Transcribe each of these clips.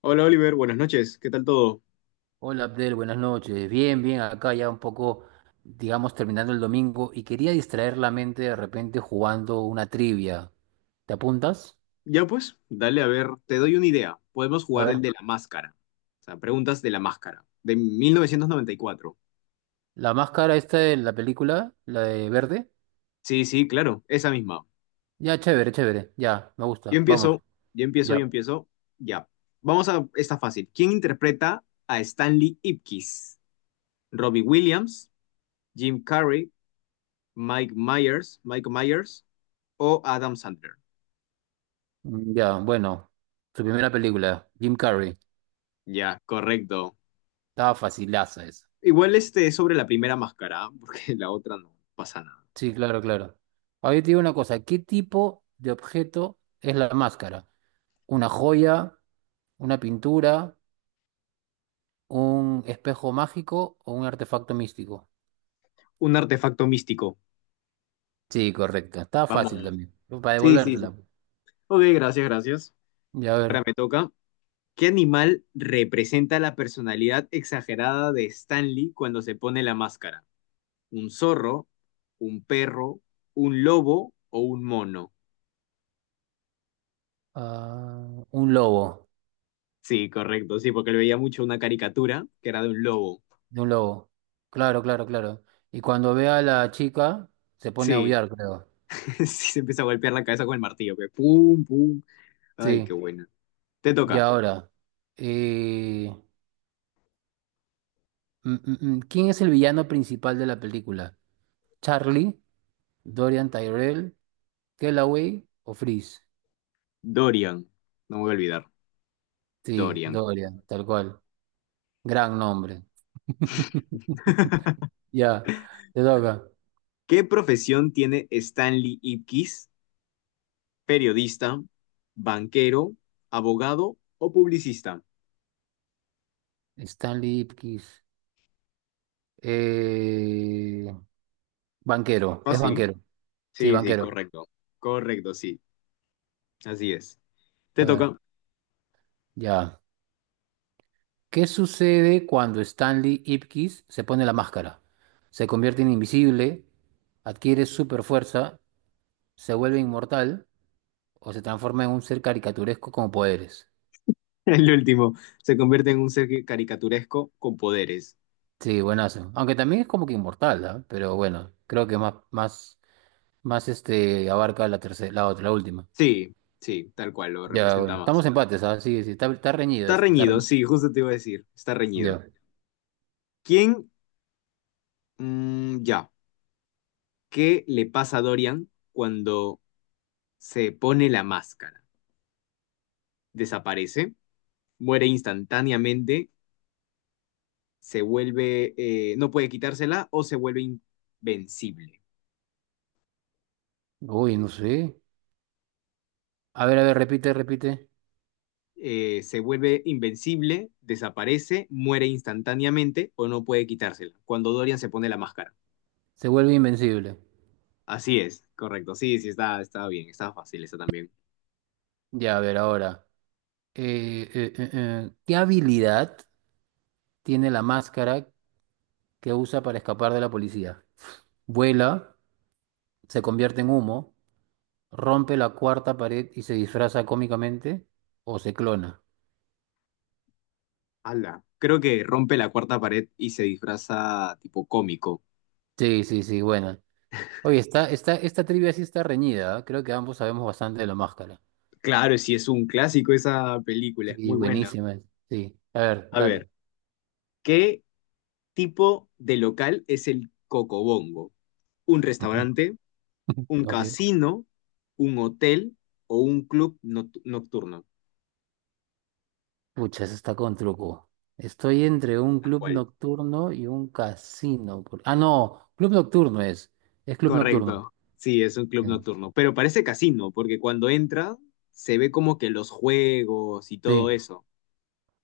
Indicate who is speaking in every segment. Speaker 1: Hola Oliver, buenas noches, ¿qué tal todo?
Speaker 2: Hola Abdel, buenas noches. Bien, bien, acá ya un poco, digamos, terminando el domingo y quería distraer la mente de repente jugando una trivia. ¿Te apuntas?
Speaker 1: Ya pues, dale a ver, te doy una idea. Podemos
Speaker 2: A
Speaker 1: jugar el
Speaker 2: ver,
Speaker 1: de la máscara. O sea, preguntas de la máscara, de 1994.
Speaker 2: la máscara esta de la película, la de verde.
Speaker 1: Sí, sí, claro, esa misma.
Speaker 2: Ya, chévere, chévere, ya, me
Speaker 1: Yo
Speaker 2: gusta. Vamos,
Speaker 1: empiezo, yo empiezo,
Speaker 2: ya.
Speaker 1: yo empiezo. Ya. Vamos a esta fácil. ¿Quién interpreta a Stanley Ipkiss? ¿Robbie Williams, Jim Carrey, Michael Myers o Adam Sandler?
Speaker 2: Ya, bueno, su primera película, Jim Carrey.
Speaker 1: Ya, correcto.
Speaker 2: Estaba facilaza esa.
Speaker 1: Igual este es sobre la primera máscara, porque la otra no pasa nada.
Speaker 2: Sí, claro, claro. Ahora yo te digo una cosa, ¿qué tipo de objeto es la máscara? ¿Una joya? ¿Una pintura? ¿Un espejo mágico o un artefacto místico?
Speaker 1: Un artefacto místico.
Speaker 2: Sí, correcto. Está
Speaker 1: Vamos.
Speaker 2: fácil también. Para
Speaker 1: Sí, sí,
Speaker 2: devolvértela,
Speaker 1: sí.
Speaker 2: pues.
Speaker 1: Ok, gracias, gracias.
Speaker 2: Y a
Speaker 1: Ahora
Speaker 2: ver.
Speaker 1: me toca. ¿Qué animal representa la personalidad exagerada de Stanley cuando se pone la máscara? ¿Un zorro, un perro, un lobo o un mono?
Speaker 2: Un lobo.
Speaker 1: Sí, correcto, sí, porque le veía mucho una caricatura que era de un lobo.
Speaker 2: De un lobo. Claro, claro, claro. Y cuando ve a la chica, se pone a
Speaker 1: Sí,
Speaker 2: aullar, creo.
Speaker 1: sí, se empieza a golpear la cabeza con el martillo, que pum, pum. Ay, qué
Speaker 2: Sí.
Speaker 1: buena. Te
Speaker 2: Y
Speaker 1: toca.
Speaker 2: ahora eh, ¿quién es el villano principal de la película? ¿Charlie? ¿Dorian Tyrell? ¿Kellaway o Freeze?
Speaker 1: Dorian, no me voy a olvidar.
Speaker 2: Sí,
Speaker 1: Dorian.
Speaker 2: Dorian, tal cual. Gran nombre. Ya, te toca.
Speaker 1: ¿Qué profesión tiene Stanley Ipkiss? Periodista, banquero, abogado o publicista.
Speaker 2: Stanley Ipkiss. Eh, Banquero, es
Speaker 1: Fácil.
Speaker 2: banquero. Sí,
Speaker 1: Sí, sí,
Speaker 2: banquero.
Speaker 1: correcto. Correcto, sí. Así es.
Speaker 2: A
Speaker 1: Te
Speaker 2: ver,
Speaker 1: toca.
Speaker 2: ya. ¿Qué sucede cuando Stanley Ipkiss se pone la máscara? ¿Se convierte en invisible? ¿Adquiere super fuerza? ¿Se vuelve inmortal? ¿O se transforma en un ser caricaturesco con poderes?
Speaker 1: El último. Se convierte en un ser caricaturesco con poderes.
Speaker 2: Sí, buenazo. Aunque también es como que inmortal, ¿ah? Pero bueno, creo que más este abarca la tercera, la otra, la última.
Speaker 1: Sí, sí, tal cual, lo
Speaker 2: Ya,
Speaker 1: representa
Speaker 2: bueno. Estamos
Speaker 1: más.
Speaker 2: empates, ¿ah? Sí, sí, está reñido
Speaker 1: Está
Speaker 2: esto, está
Speaker 1: reñido,
Speaker 2: reñido.
Speaker 1: sí, justo te iba a decir. Está reñido.
Speaker 2: Ya.
Speaker 1: ¿Quién? Ya. ¿Qué le pasa a Dorian cuando se pone la máscara? ¿Desaparece? ¿Muere instantáneamente? Se vuelve, no puede quitársela o se vuelve invencible.
Speaker 2: Uy, no sé. A ver, repite, repite.
Speaker 1: Se vuelve invencible, desaparece, muere instantáneamente o no puede quitársela. Cuando Dorian se pone la máscara.
Speaker 2: Se vuelve invencible.
Speaker 1: Así es, correcto. Sí, sí, está, está bien, está fácil, esa también.
Speaker 2: Ya, a ver, ahora. ¿Qué habilidad tiene la máscara que usa para escapar de la policía? ¿Vuela? ¿Se convierte en humo? ¿Rompe la cuarta pared y se disfraza cómicamente? ¿O se clona?
Speaker 1: Ala, creo que rompe la cuarta pared y se disfraza tipo cómico.
Speaker 2: Sí, sí, sí, buena. Oye, esta trivia sí está reñida, ¿ah? Creo que ambos sabemos bastante de la máscara.
Speaker 1: Claro, sí, es un clásico esa película, es
Speaker 2: Sí,
Speaker 1: muy buena.
Speaker 2: buenísima. Sí, a ver,
Speaker 1: A ver,
Speaker 2: dale.
Speaker 1: ¿qué tipo de local es el Cocobongo? ¿Un restaurante? ¿Un
Speaker 2: Ok.
Speaker 1: casino, un hotel o un club nocturno?
Speaker 2: Pucha, eso está con truco. Estoy entre un
Speaker 1: Tal
Speaker 2: club
Speaker 1: cual.
Speaker 2: nocturno y un casino. Ah, no, club nocturno es. Es club nocturno.
Speaker 1: Correcto. Sí, es un club
Speaker 2: Sí,
Speaker 1: nocturno. Pero parece casino, porque cuando entra se ve como que los juegos y todo
Speaker 2: sí,
Speaker 1: eso.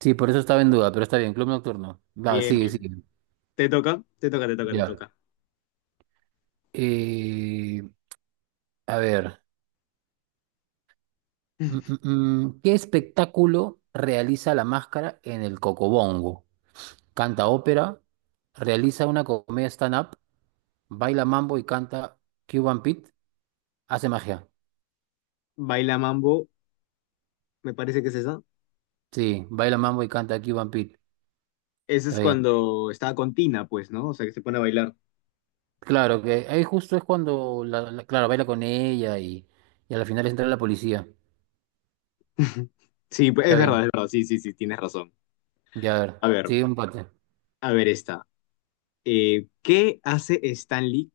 Speaker 2: sí, por eso estaba en duda, pero está bien, club nocturno. Va,
Speaker 1: Bien,
Speaker 2: sigue,
Speaker 1: bien, bien.
Speaker 2: sigue.
Speaker 1: ¿Te toca? Te toca, te toca, te
Speaker 2: Ya.
Speaker 1: toca.
Speaker 2: Eh, a ver, mm, mm, mm, ¿Qué espectáculo realiza la máscara en el Cocobongo? ¿Canta ópera? ¿Realiza una comedia stand-up? ¿Baila mambo y canta Cuban Pete? ¿Hace magia?
Speaker 1: Baila mambo, me parece que es esa.
Speaker 2: Sí, baila mambo y canta Cuban Pete.
Speaker 1: Ese es
Speaker 2: Está...
Speaker 1: cuando estaba con Tina, pues, ¿no? O sea, que se pone a bailar.
Speaker 2: Claro, que ahí justo es cuando, claro, baila con ella y a la final entra la policía.
Speaker 1: Sí, pues, es
Speaker 2: Está bien,
Speaker 1: verdad, es verdad. Sí, sí, sí, tienes razón.
Speaker 2: ya a
Speaker 1: A
Speaker 2: ver,
Speaker 1: ver,
Speaker 2: sigue un empate.
Speaker 1: a ver esta. ¿Qué hace Stanley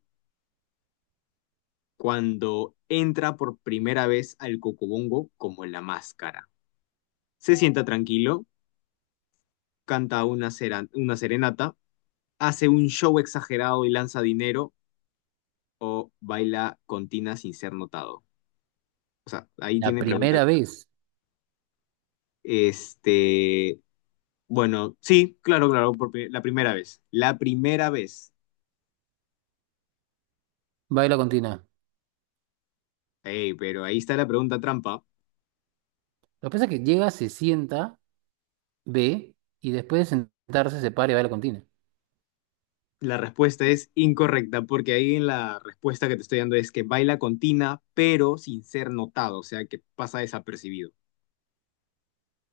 Speaker 1: cuando entra por primera vez al Cocobongo como la máscara? Se sienta tranquilo, canta una, una serenata, hace un show exagerado y lanza dinero o baila con Tina sin ser notado. O sea, ahí
Speaker 2: La
Speaker 1: tiene pregunta.
Speaker 2: primera vez
Speaker 1: Este, bueno, sí, claro, claro, la primera vez. La primera vez.
Speaker 2: baila con Tina.
Speaker 1: Ey, pero ahí está la pregunta trampa.
Speaker 2: Lo que pasa es que llega, se sienta, ve y después de sentarse se para y baila con Tina.
Speaker 1: La respuesta es incorrecta, porque ahí en la respuesta que te estoy dando es que baila con Tina, pero sin ser notado, o sea, que pasa desapercibido.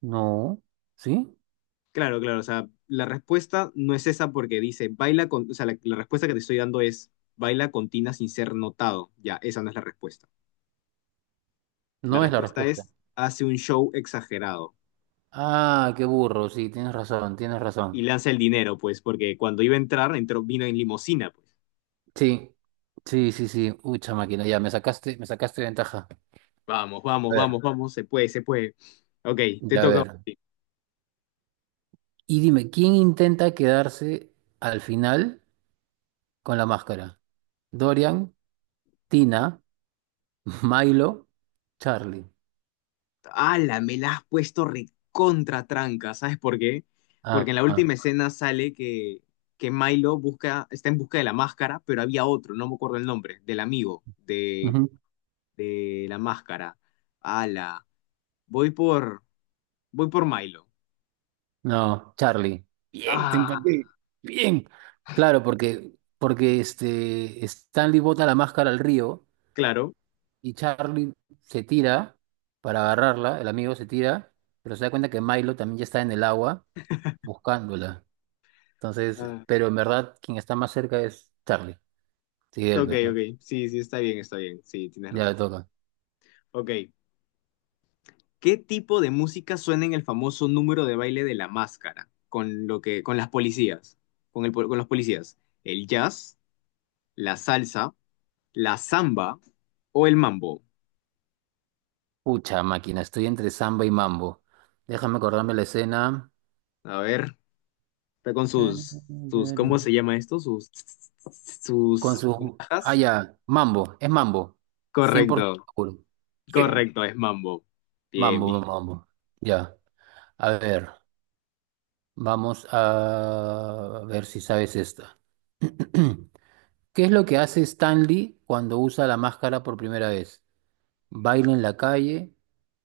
Speaker 2: No, ¿sí?
Speaker 1: Claro, claro, o sea, la respuesta no es esa porque dice baila con, o sea, la respuesta que te estoy dando es baila con Tina sin ser notado. Ya, esa no es la respuesta. La
Speaker 2: No es la
Speaker 1: respuesta
Speaker 2: respuesta.
Speaker 1: es hace un show exagerado
Speaker 2: Ah, qué burro, sí, tienes razón, tienes
Speaker 1: y
Speaker 2: razón.
Speaker 1: lanza el dinero, pues, porque cuando iba a entrar, entró, vino en limusina, pues.
Speaker 2: Sí, sí, sí, sí. Ucha máquina, ya me sacaste ventaja.
Speaker 1: Vamos, vamos,
Speaker 2: A ver,
Speaker 1: vamos, vamos, se puede, se puede. Ok, te
Speaker 2: ya a
Speaker 1: toca.
Speaker 2: ver. Y dime, ¿quién intenta quedarse al final con la máscara? Dorian, Tina, Milo, Charlie.
Speaker 1: Ala, me la has puesto recontra tranca, ¿sabes por qué? Porque
Speaker 2: Ah,
Speaker 1: en la
Speaker 2: ah,
Speaker 1: última escena sale que Milo busca, está en busca de la máscara, pero había otro, no me acuerdo el nombre, del amigo
Speaker 2: ujú.
Speaker 1: de la máscara. Ala, voy por, voy por Milo.
Speaker 2: No, Charlie. Bien, te
Speaker 1: Ah,
Speaker 2: empaté. Bien. Claro, porque, porque este, Stanley bota la máscara al río
Speaker 1: claro.
Speaker 2: y Charlie se tira para agarrarla, el amigo se tira, pero se da cuenta que Milo también ya está en el agua buscándola. Entonces,
Speaker 1: Ah,
Speaker 2: pero en verdad quien está más cerca es Charlie. Sí, él,
Speaker 1: ok,
Speaker 2: pues, ¿no?
Speaker 1: ok, sí, sí, está bien, sí, tienes
Speaker 2: Ya le
Speaker 1: razón.
Speaker 2: toca.
Speaker 1: Ok, ¿qué tipo de música suena en el famoso número de baile de la máscara con lo que con las policías, con el con los policías? ¿El jazz, la salsa, la samba o el mambo?
Speaker 2: Pucha máquina, estoy entre samba y mambo. Déjame acordarme la escena.
Speaker 1: A ver, está con sus sus ¿cómo se llama esto? Sus
Speaker 2: Con
Speaker 1: sus
Speaker 2: su... Ah,
Speaker 1: sonajas.
Speaker 2: ya, mambo, es mambo. 100%
Speaker 1: Correcto.
Speaker 2: seguro. Bien.
Speaker 1: Correcto, es mambo. Bien, bien.
Speaker 2: Mambo, mambo. Ya, a ver, vamos a ver si sabes esta. ¿Qué es lo que hace Stanley cuando usa la máscara por primera vez? ¿Baila en la calle?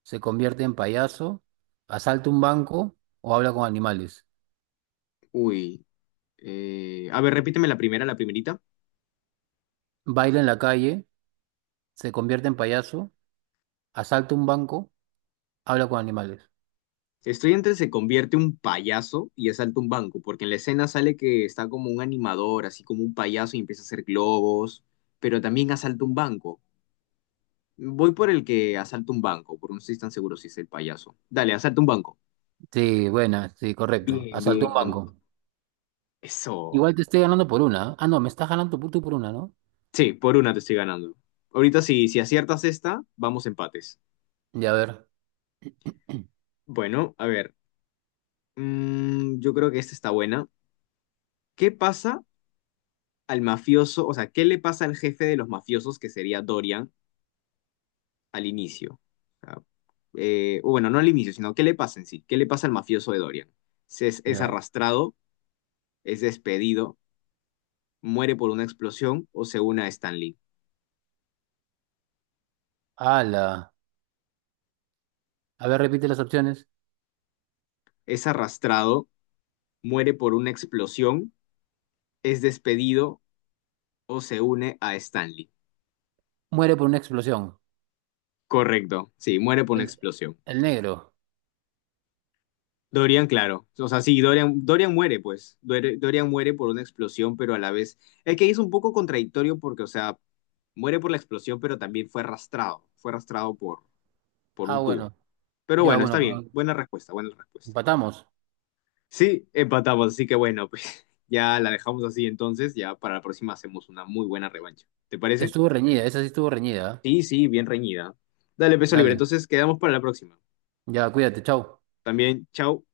Speaker 2: ¿Se convierte en payaso? ¿Asalta un banco? ¿O habla con animales?
Speaker 1: Uy, a ver, repíteme la primera, la primerita.
Speaker 2: Baila en la calle, se convierte en payaso, asalta un banco, habla con animales.
Speaker 1: Estoy entre se convierte un payaso y asalta un banco, porque en la escena sale que está como un animador, así como un payaso y empieza a hacer globos, pero también asalta un banco. Voy por el que asalta un banco, porque no estoy tan seguro si es el payaso. Dale, asalta un banco.
Speaker 2: Sí, buena, sí, correcto.
Speaker 1: Bien,
Speaker 2: Asaltó un
Speaker 1: bien, vamos.
Speaker 2: banco.
Speaker 1: Eso.
Speaker 2: Igual te estoy ganando por una, ¿eh? Ah, no, me estás ganando tú por una, ¿no?
Speaker 1: Sí, por una te estoy ganando. Ahorita si, si aciertas esta, vamos empates.
Speaker 2: Ya, a ver,
Speaker 1: Bueno, a ver. Yo creo que esta está buena. ¿Qué pasa al mafioso? O sea, ¿qué le pasa al jefe de los mafiosos, que sería Dorian? Al inicio. O sea, o bueno, no al inicio, sino qué le pasa en sí, qué le pasa al mafioso de Dorian. Es
Speaker 2: ya.
Speaker 1: arrastrado, es despedido, muere por una explosión o se une a Stan Lee.
Speaker 2: Ala. A ver, repite las opciones.
Speaker 1: Es arrastrado, muere por una explosión, es despedido o se une a Stan Lee.
Speaker 2: Muere por una explosión.
Speaker 1: Correcto, sí, muere por una
Speaker 2: El,
Speaker 1: explosión.
Speaker 2: el negro.
Speaker 1: Dorian, claro. O sea, sí, Dorian, Dorian muere, pues. Dorian muere por una explosión, pero a la vez. Es que es un poco contradictorio porque, o sea, muere por la explosión, pero también fue arrastrado. Fue arrastrado por
Speaker 2: Ah,
Speaker 1: un tubo.
Speaker 2: bueno.
Speaker 1: Pero
Speaker 2: Ya,
Speaker 1: bueno,
Speaker 2: bueno,
Speaker 1: está bien.
Speaker 2: pero
Speaker 1: Buena respuesta, buena respuesta.
Speaker 2: empatamos.
Speaker 1: Sí, empatamos, así que bueno, pues ya la dejamos así entonces. Ya para la próxima hacemos una muy buena revancha. ¿Te parece?
Speaker 2: Estuvo reñida, esa sí estuvo reñida.
Speaker 1: Sí, sí, bien reñida. Dale,
Speaker 2: ¿Eh?
Speaker 1: peso libre.
Speaker 2: Dale.
Speaker 1: Entonces quedamos para la próxima.
Speaker 2: Ya, cuídate, chao.
Speaker 1: También, chao.